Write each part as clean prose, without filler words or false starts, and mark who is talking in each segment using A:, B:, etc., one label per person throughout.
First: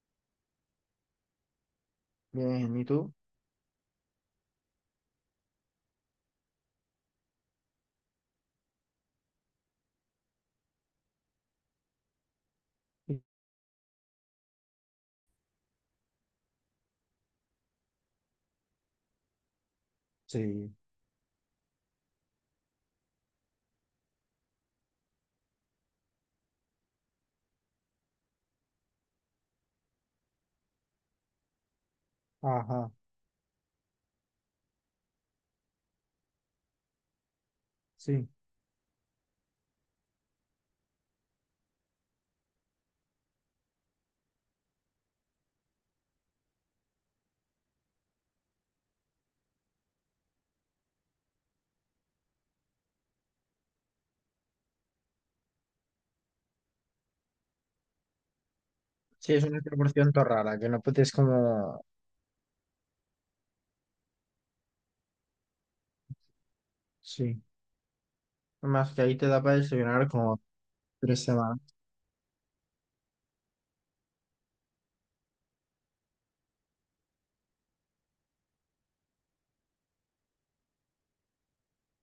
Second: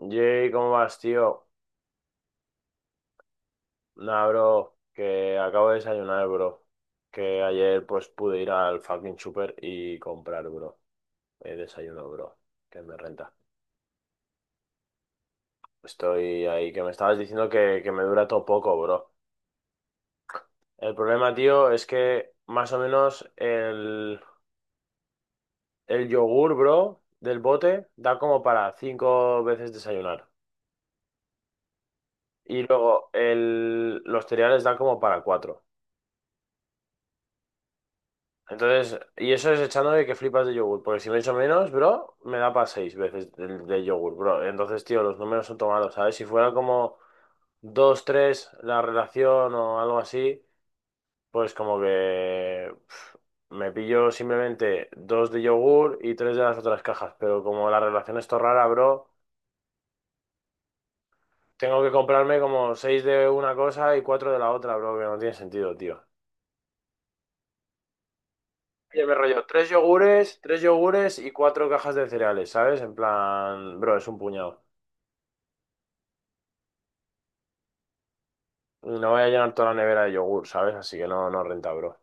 A: Jay, ¿cómo vas, tío?
B: Bien, ¿y tú?
A: Nah, bro, que acabo de desayunar, bro. Que ayer pues pude ir al fucking super y comprar, bro. El desayuno, bro. Que me renta. Estoy ahí, que me estabas diciendo que me dura todo poco, bro.
B: Sí.
A: El problema, tío, es que más o menos el yogur, bro, del bote da como para cinco veces desayunar. Y
B: Ajá.
A: luego los cereales da como para cuatro.
B: Sí.
A: Entonces, y eso es echándole que flipas de yogur, porque si me echo menos, bro, me da para seis veces del de yogur, bro. Entonces, tío, los números son tomados, ¿sabes? Si fuera como dos, tres la relación o algo así, pues como que me pillo simplemente dos de yogur y tres de las otras cajas, pero como la relación es todo rara, bro,
B: Sí, es una proporción todo rara, que no puedes
A: tengo
B: como...
A: que comprarme como seis de una cosa y cuatro de la otra, bro, que no tiene sentido, tío.
B: Sí. Más que
A: Oye, me
B: ahí te
A: rollo,
B: da para desayunar como
A: tres yogures
B: tres
A: y
B: semanas.
A: cuatro cajas de cereales, ¿sabes? En plan, bro, es un puñado. No voy a llenar toda la nevera de yogur, ¿sabes? Así que no, no renta, bro.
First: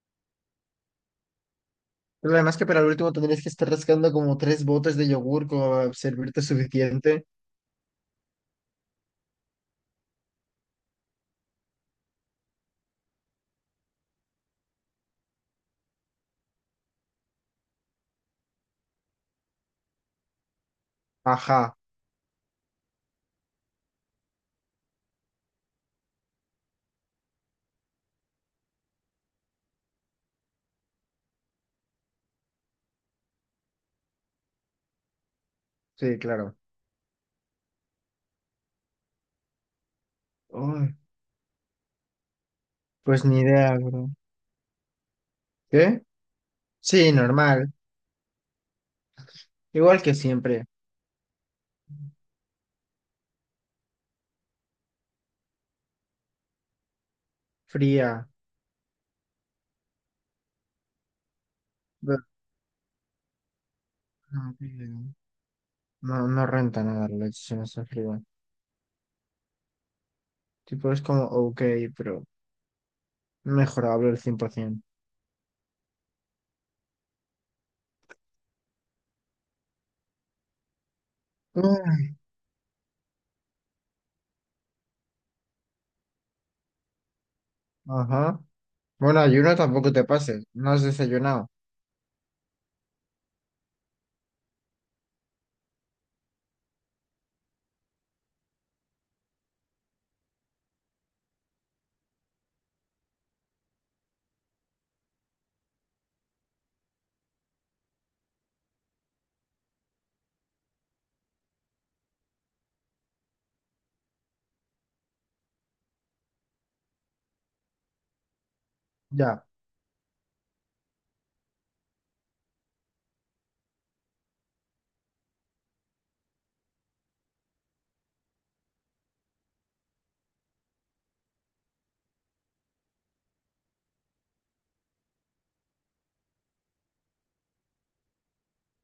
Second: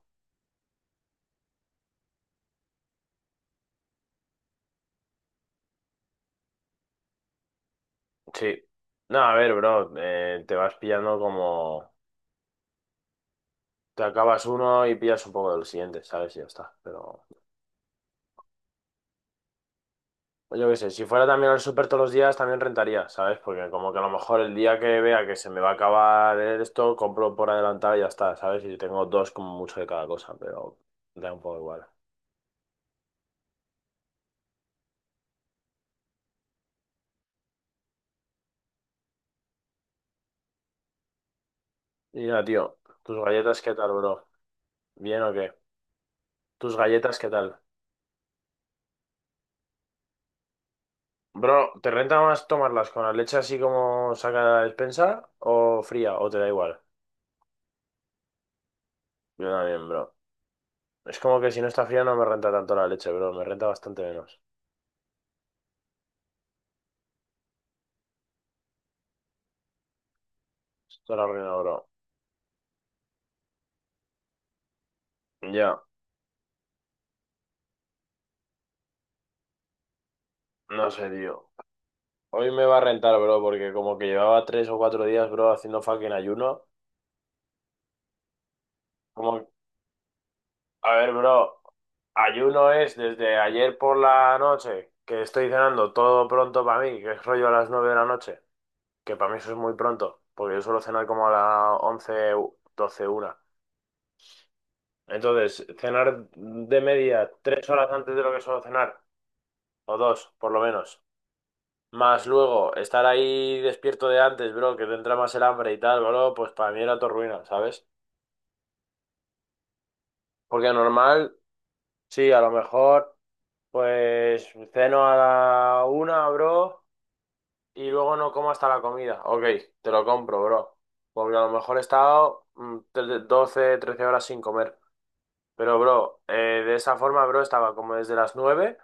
B: Pero además que para el último tendrías que estar rascando como tres botes de yogur como para servirte suficiente.
A: Sí. No, a ver, bro, te vas pillando como... Te acabas uno y pillas un poco del siguiente, ¿sabes? Y ya está. Pero yo qué sé, si fuera también al
B: Ajá,
A: súper todos los días, también rentaría, ¿sabes? Porque como que a lo mejor el día que vea que se me va a acabar esto, compro por adelantado y ya está, ¿sabes? Y tengo dos como mucho de cada cosa, pero da un poco igual.
B: sí, claro. Ay,
A: Mira, tío, tus
B: pues ni
A: galletas, ¿qué
B: idea,
A: tal,
B: bro.
A: bro? ¿Bien o qué?
B: ¿Qué?
A: ¿Tus
B: Sí,
A: galletas, qué tal?
B: normal. Igual que siempre.
A: Bro, ¿te renta más tomarlas con la leche así como saca de la despensa o fría o te da igual?
B: Fría.
A: Yo también, bro. Es como que si no está fría no
B: Bro,
A: me renta tanto la leche, bro. Me renta bastante menos.
B: no, no renta nada la leche si no está fría. Tipo, es
A: Esto lo
B: como,
A: arruina,
B: ok,
A: bro.
B: pero mejorable el 100%.
A: Ya, no sé, tío. Hoy me va a rentar, bro, porque como que llevaba 3 o 4 días, bro, haciendo fucking ayuno.
B: Ajá. Bueno,
A: Como,
B: ayuno tampoco te pases. No has
A: A ver,
B: desayunado.
A: bro, ayuno es desde ayer por la noche que estoy cenando todo pronto para mí, que es rollo a las 9 de la noche, que para mí eso es muy pronto, porque yo suelo cenar como a las once, doce, una. Entonces, cenar de media 3 horas antes de lo que suelo cenar, o dos, por lo menos. Más luego, estar ahí despierto de antes, bro, que te entra más el hambre y tal, bro, pues para mí era todo ruina, ¿sabes?
B: Ya,
A: Porque normal, sí, a lo mejor, pues ceno a la una, bro. Y luego no como hasta la comida. Ok, te lo compro, bro. Porque a lo mejor he estado 12, 13 horas sin comer. Pero, bro, de esa forma, bro, estaba como desde las 9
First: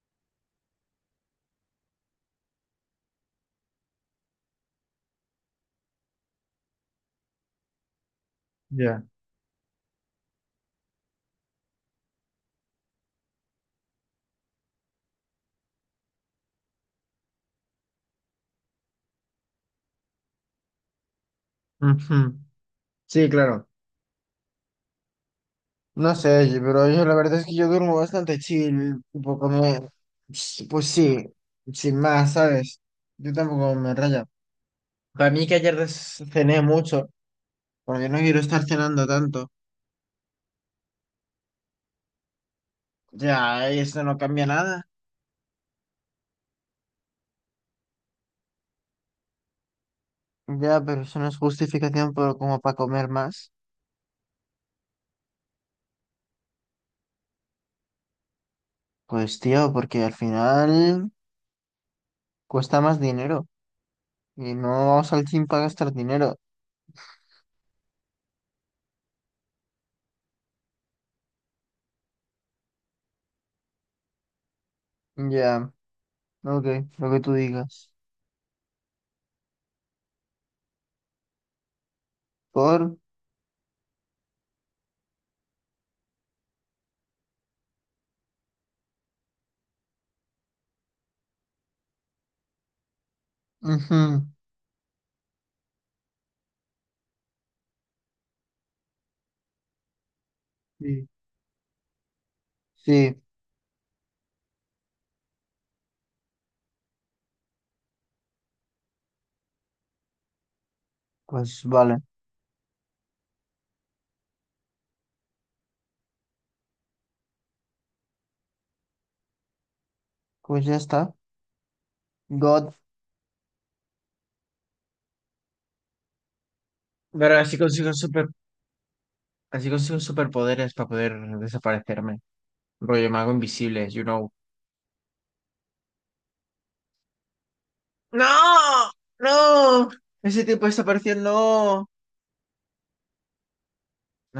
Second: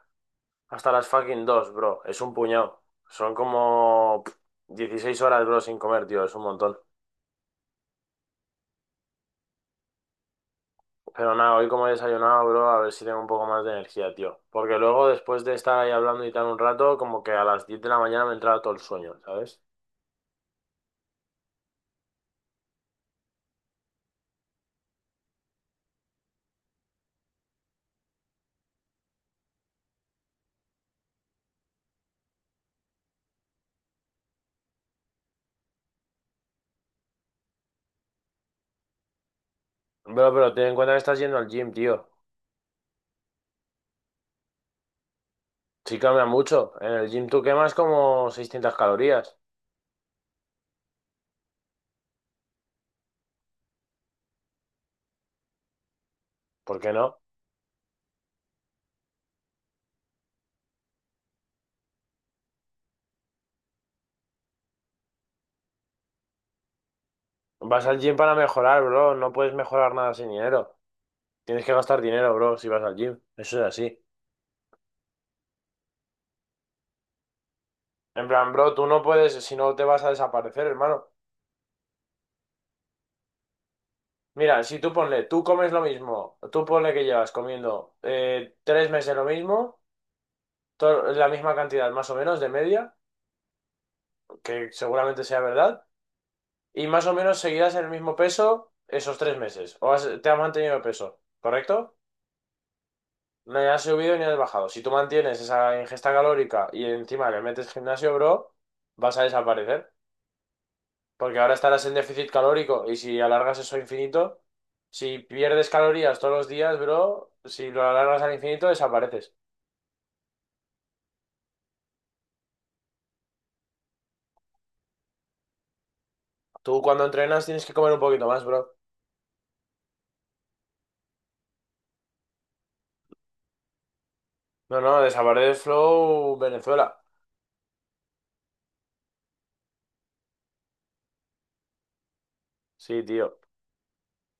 A: hasta las fucking 2, bro. Es un puñado. Son como 16 horas, bro, sin comer, tío. Es un montón.
B: ya.
A: Pero nada, hoy como he desayunado, bro, a ver si tengo un poco más de energía, tío. Porque luego, después de estar ahí hablando y tal un rato, como que a las 10 de la mañana me entraba todo el sueño, ¿sabes?
B: Ujú. Sí, claro. No sé, pero yo la verdad es que yo duermo bastante chill. Tipo, como... Pues sí, sin más, ¿sabes? Yo tampoco me raya. Para mí que ayer cené mucho, porque no quiero estar cenando tanto.
A: Bro, pero ten en cuenta que estás yendo al gym, tío.
B: Ya, eso no cambia nada.
A: Sí, cambia mucho. En el gym tú quemas como 600 calorías.
B: Ya, pero eso no es justificación por, como para comer más.
A: ¿Por qué no?
B: Pues tío, porque al final cuesta más dinero. Y no vamos al gym para gastar dinero.
A: Vas al gym para mejorar, bro. No puedes mejorar nada sin dinero. Tienes que gastar dinero, bro, si vas al gym. Eso es así.
B: Ya, ok, lo que tú digas.
A: En plan, bro, tú no puedes, si no te vas a desaparecer, hermano.
B: Por.
A: Mira, si tú ponle, tú comes lo mismo, tú ponle que llevas comiendo 3 meses lo mismo, la misma cantidad más o menos de media,
B: Ujú.
A: que seguramente sea verdad, y más o menos seguirás en el mismo peso esos 3 meses, o te has mantenido
B: Sí.
A: peso, ¿correcto?
B: Sí,
A: No has subido ni has bajado. Si tú mantienes esa ingesta calórica y encima le metes gimnasio, bro, vas a desaparecer. Porque ahora
B: pues
A: estarás en
B: vale.
A: déficit calórico y si alargas eso a infinito, si pierdes calorías todos los días, bro, si lo alargas al infinito, desapareces.
B: Pues ya está. God.
A: Tú cuando
B: Pero
A: entrenas
B: así
A: tienes que
B: consigo
A: comer un poquito más, bro.
B: así consigo superpoderes para poder desaparecerme. Rollo, me hago invisible, you know.
A: No, no, desaparece Flow Venezuela.
B: ¡No! ¡No! Ese tipo desapareció, no.
A: Sí, tío,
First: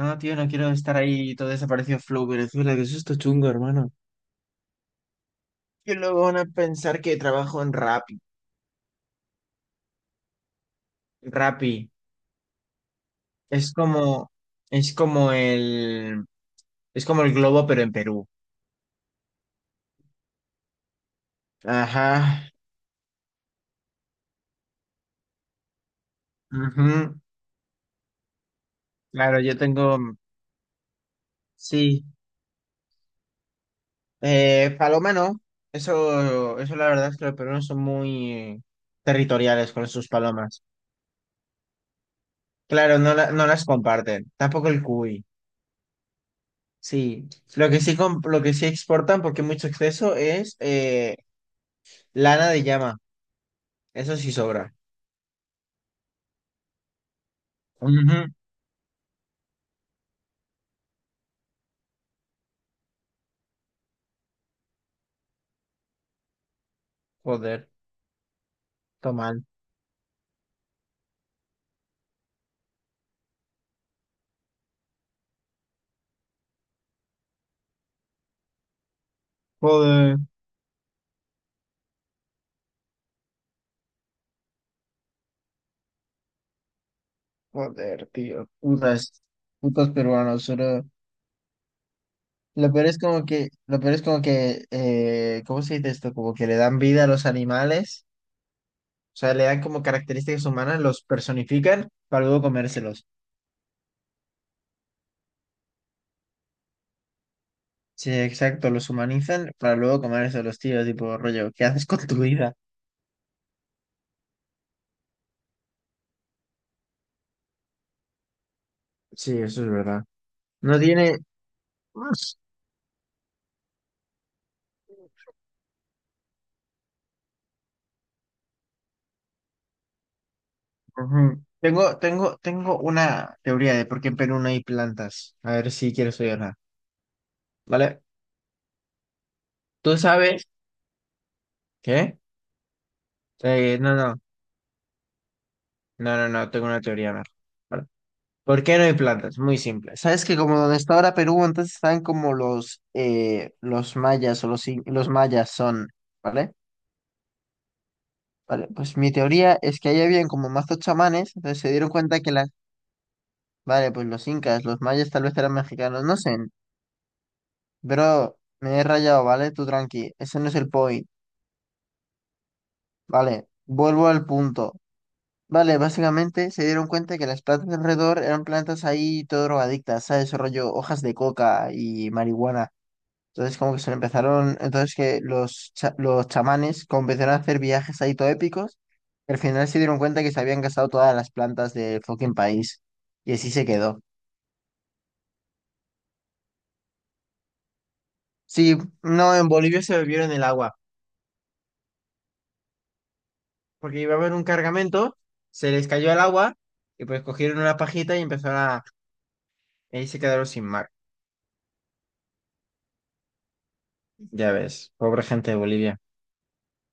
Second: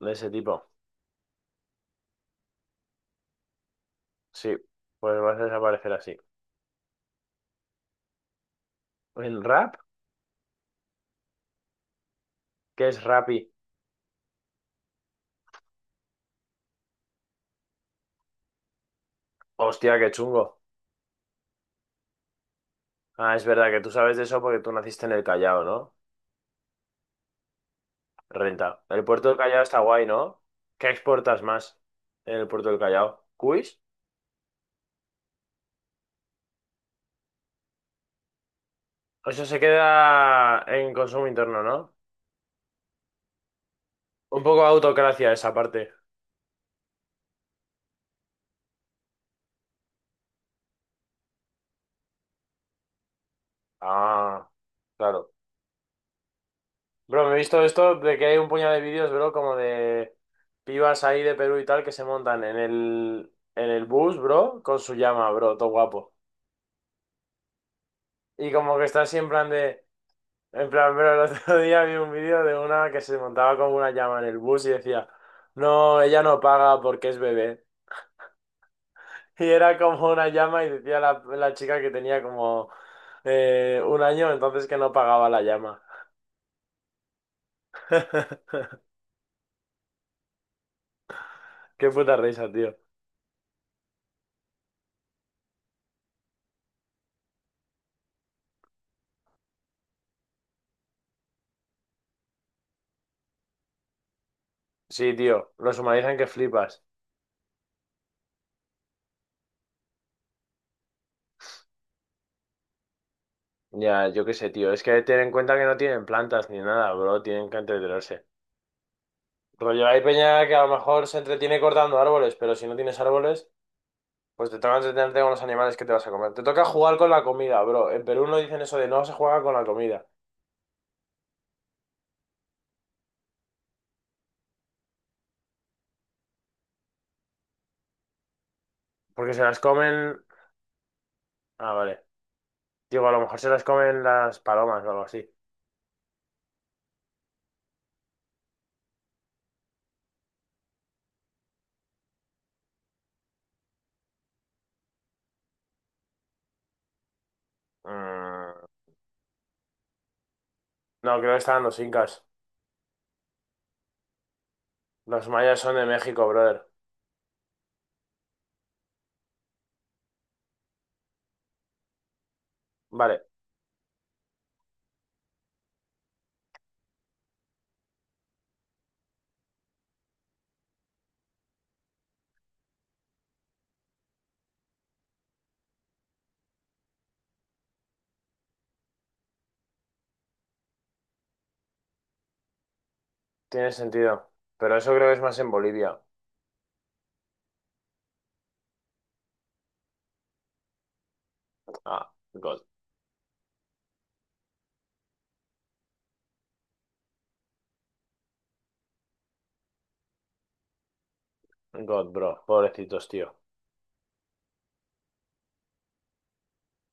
A: de ese
B: tío, no quiero
A: tipo.
B: estar ahí todo desaparecido Flow Venezuela, que eso es chungo, hermano.
A: Sí, pues vas a desaparecer
B: Que
A: así.
B: luego van a pensar que trabajo en Rappi.
A: ¿En rap?
B: Rappi.
A: ¿Qué es Rappi?
B: Es como, es como el, es como el globo, pero en Perú.
A: Hostia, qué chungo.
B: Ajá.
A: Ah, es verdad que tú sabes de eso porque tú naciste en el Callao, ¿no?
B: Ujú.
A: Renta. El puerto del
B: Claro, yo
A: Callao está
B: tengo,
A: guay, ¿no? ¿Qué exportas más
B: sí.
A: en el puerto del Callao? ¿Cuis?
B: Paloma no. Eso la verdad es que los peruanos son muy
A: Eso se
B: territoriales con sus palomas.
A: queda en consumo interno, ¿no?
B: Claro, no, no las comparten.
A: Un poco
B: Tampoco el cuy.
A: autocracia esa parte.
B: Sí. Lo que sí, lo que sí exportan, porque hay mucho exceso, es lana de llama. Eso sí
A: Ah,
B: sobra.
A: claro. Bro, me he visto esto
B: Ujú.
A: de que hay un puñado de vídeos, bro, como de pibas ahí de Perú y tal que se montan en el bus, bro, con su llama, bro, todo guapo.
B: Joder,
A: Y como que está
B: toma.
A: siempre en plan de... En plan, pero el otro día vi un vídeo de una que se montaba como una llama en el bus y decía, no, ella no paga porque es bebé. Y era como
B: Joder.
A: una llama y decía la chica que tenía como 1 año, entonces que no pagaba la llama.
B: Joder, tío. Putas. Putos peruanos.
A: Qué puta risa, tío.
B: Lo peor es como que, lo peor es como que, ¿cómo se dice esto? Como que le dan vida a los animales, o sea, le dan como características humanas, los personifican para luego comérselos.
A: Sí, tío, los humanizan que flipas.
B: Sí, exacto, los humanizan para luego comérselos, tío, tipo rollo, ¿qué haces con tu vida?
A: Ya, yo qué sé, tío. Es que ten en cuenta que no tienen plantas ni nada, bro. Tienen que entretenerse.
B: Sí, eso es
A: Rollo, hay
B: verdad.
A: peña que a lo
B: No
A: mejor
B: tiene...
A: se entretiene cortando árboles, pero si no tienes árboles... Pues te toca entretenerte con los animales que te vas a comer. Te toca jugar con la comida, bro. En Perú no dicen eso de no se juega con la comida.
B: Ujú. Tengo una teoría de por qué en Perú no hay plantas. A ver si quieres oírla. ¿Vale?
A: Porque se las
B: ¿Tú
A: comen.
B: sabes
A: Ah, vale.
B: qué?
A: Digo, a lo mejor se las
B: Eh, no,
A: comen
B: no,
A: las palomas o algo así.
B: no, tengo una teoría, Mar. ¿Por qué no hay plantas? Muy simple. Sabes que como donde está ahora Perú, antes están como los mayas o los, los mayas son, ¿vale?
A: Mm.
B: Vale, pues mi teoría es que ahí habían como mazos
A: No,
B: chamanes,
A: creo que
B: entonces
A: están
B: se
A: los
B: dieron cuenta
A: incas.
B: que las... Vale, pues los incas, los mayas tal
A: Los
B: vez eran
A: mayas son de
B: mexicanos, no
A: México,
B: sé,
A: brother.
B: pero me he rayado, ¿vale? Tú tranqui, ese no es el point,
A: Vale,
B: ¿vale? Vuelvo al punto. Vale, básicamente se dieron cuenta que las plantas de alrededor eran plantas ahí todo drogadictas, ¿sabes? Rollo hojas de coca y marihuana. Entonces como que se empezaron, entonces que los, los chamanes como empezaron a hacer viajes ahí todo épicos, y al final se dieron cuenta que se habían gastado todas las plantas del fucking país. Y así se
A: tiene
B: quedó.
A: sentido. Pero eso creo que es más en Bolivia.
B: Sí, no, en Bolivia se bebieron el agua,
A: Ah, God.
B: porque iba a haber un cargamento, se les cayó el agua y pues cogieron una pajita y empezaron a... y ahí se quedaron sin mar.
A: God, bro. Pobrecitos, tío.
B: Ya ves, pobre gente de Bolivia.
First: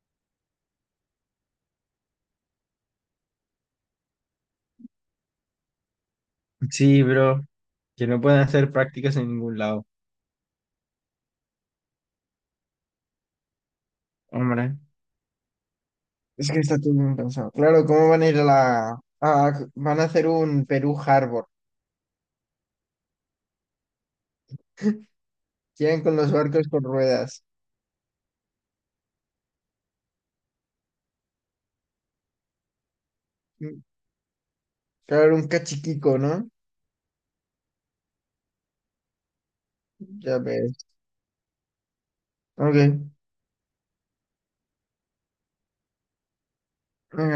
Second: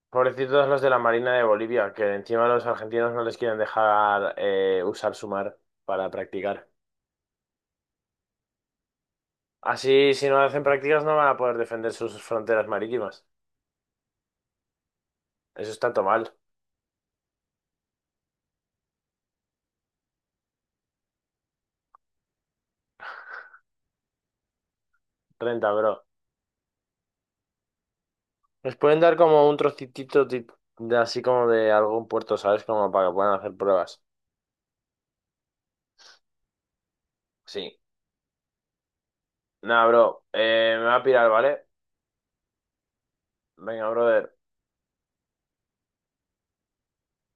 A: Pobrecitos los de la Marina de Bolivia, que encima los argentinos no les quieren dejar usar su mar para practicar.
B: Sí, bro, que no pueden hacer prácticas en ningún lado.
A: Así, si no hacen prácticas, no van a poder defender sus fronteras marítimas.
B: Hombre.
A: Eso es tanto mal.
B: Es que está todo bien pensado. Claro, ¿cómo van a ir a la... van a hacer un Perú Harbor.
A: Renta,
B: Llegan
A: bro.
B: con los barcos con ruedas.
A: Les pueden dar como un trocitito de así como de algún puerto, ¿sabes? Como para que puedan hacer
B: Mm,
A: pruebas.
B: claro, un cachiquico, ¿no?
A: Sí. Nada, bro.
B: Ya ves.
A: Me va a pirar, ¿vale?
B: Ok.
A: Venga, brother.
B: Venga,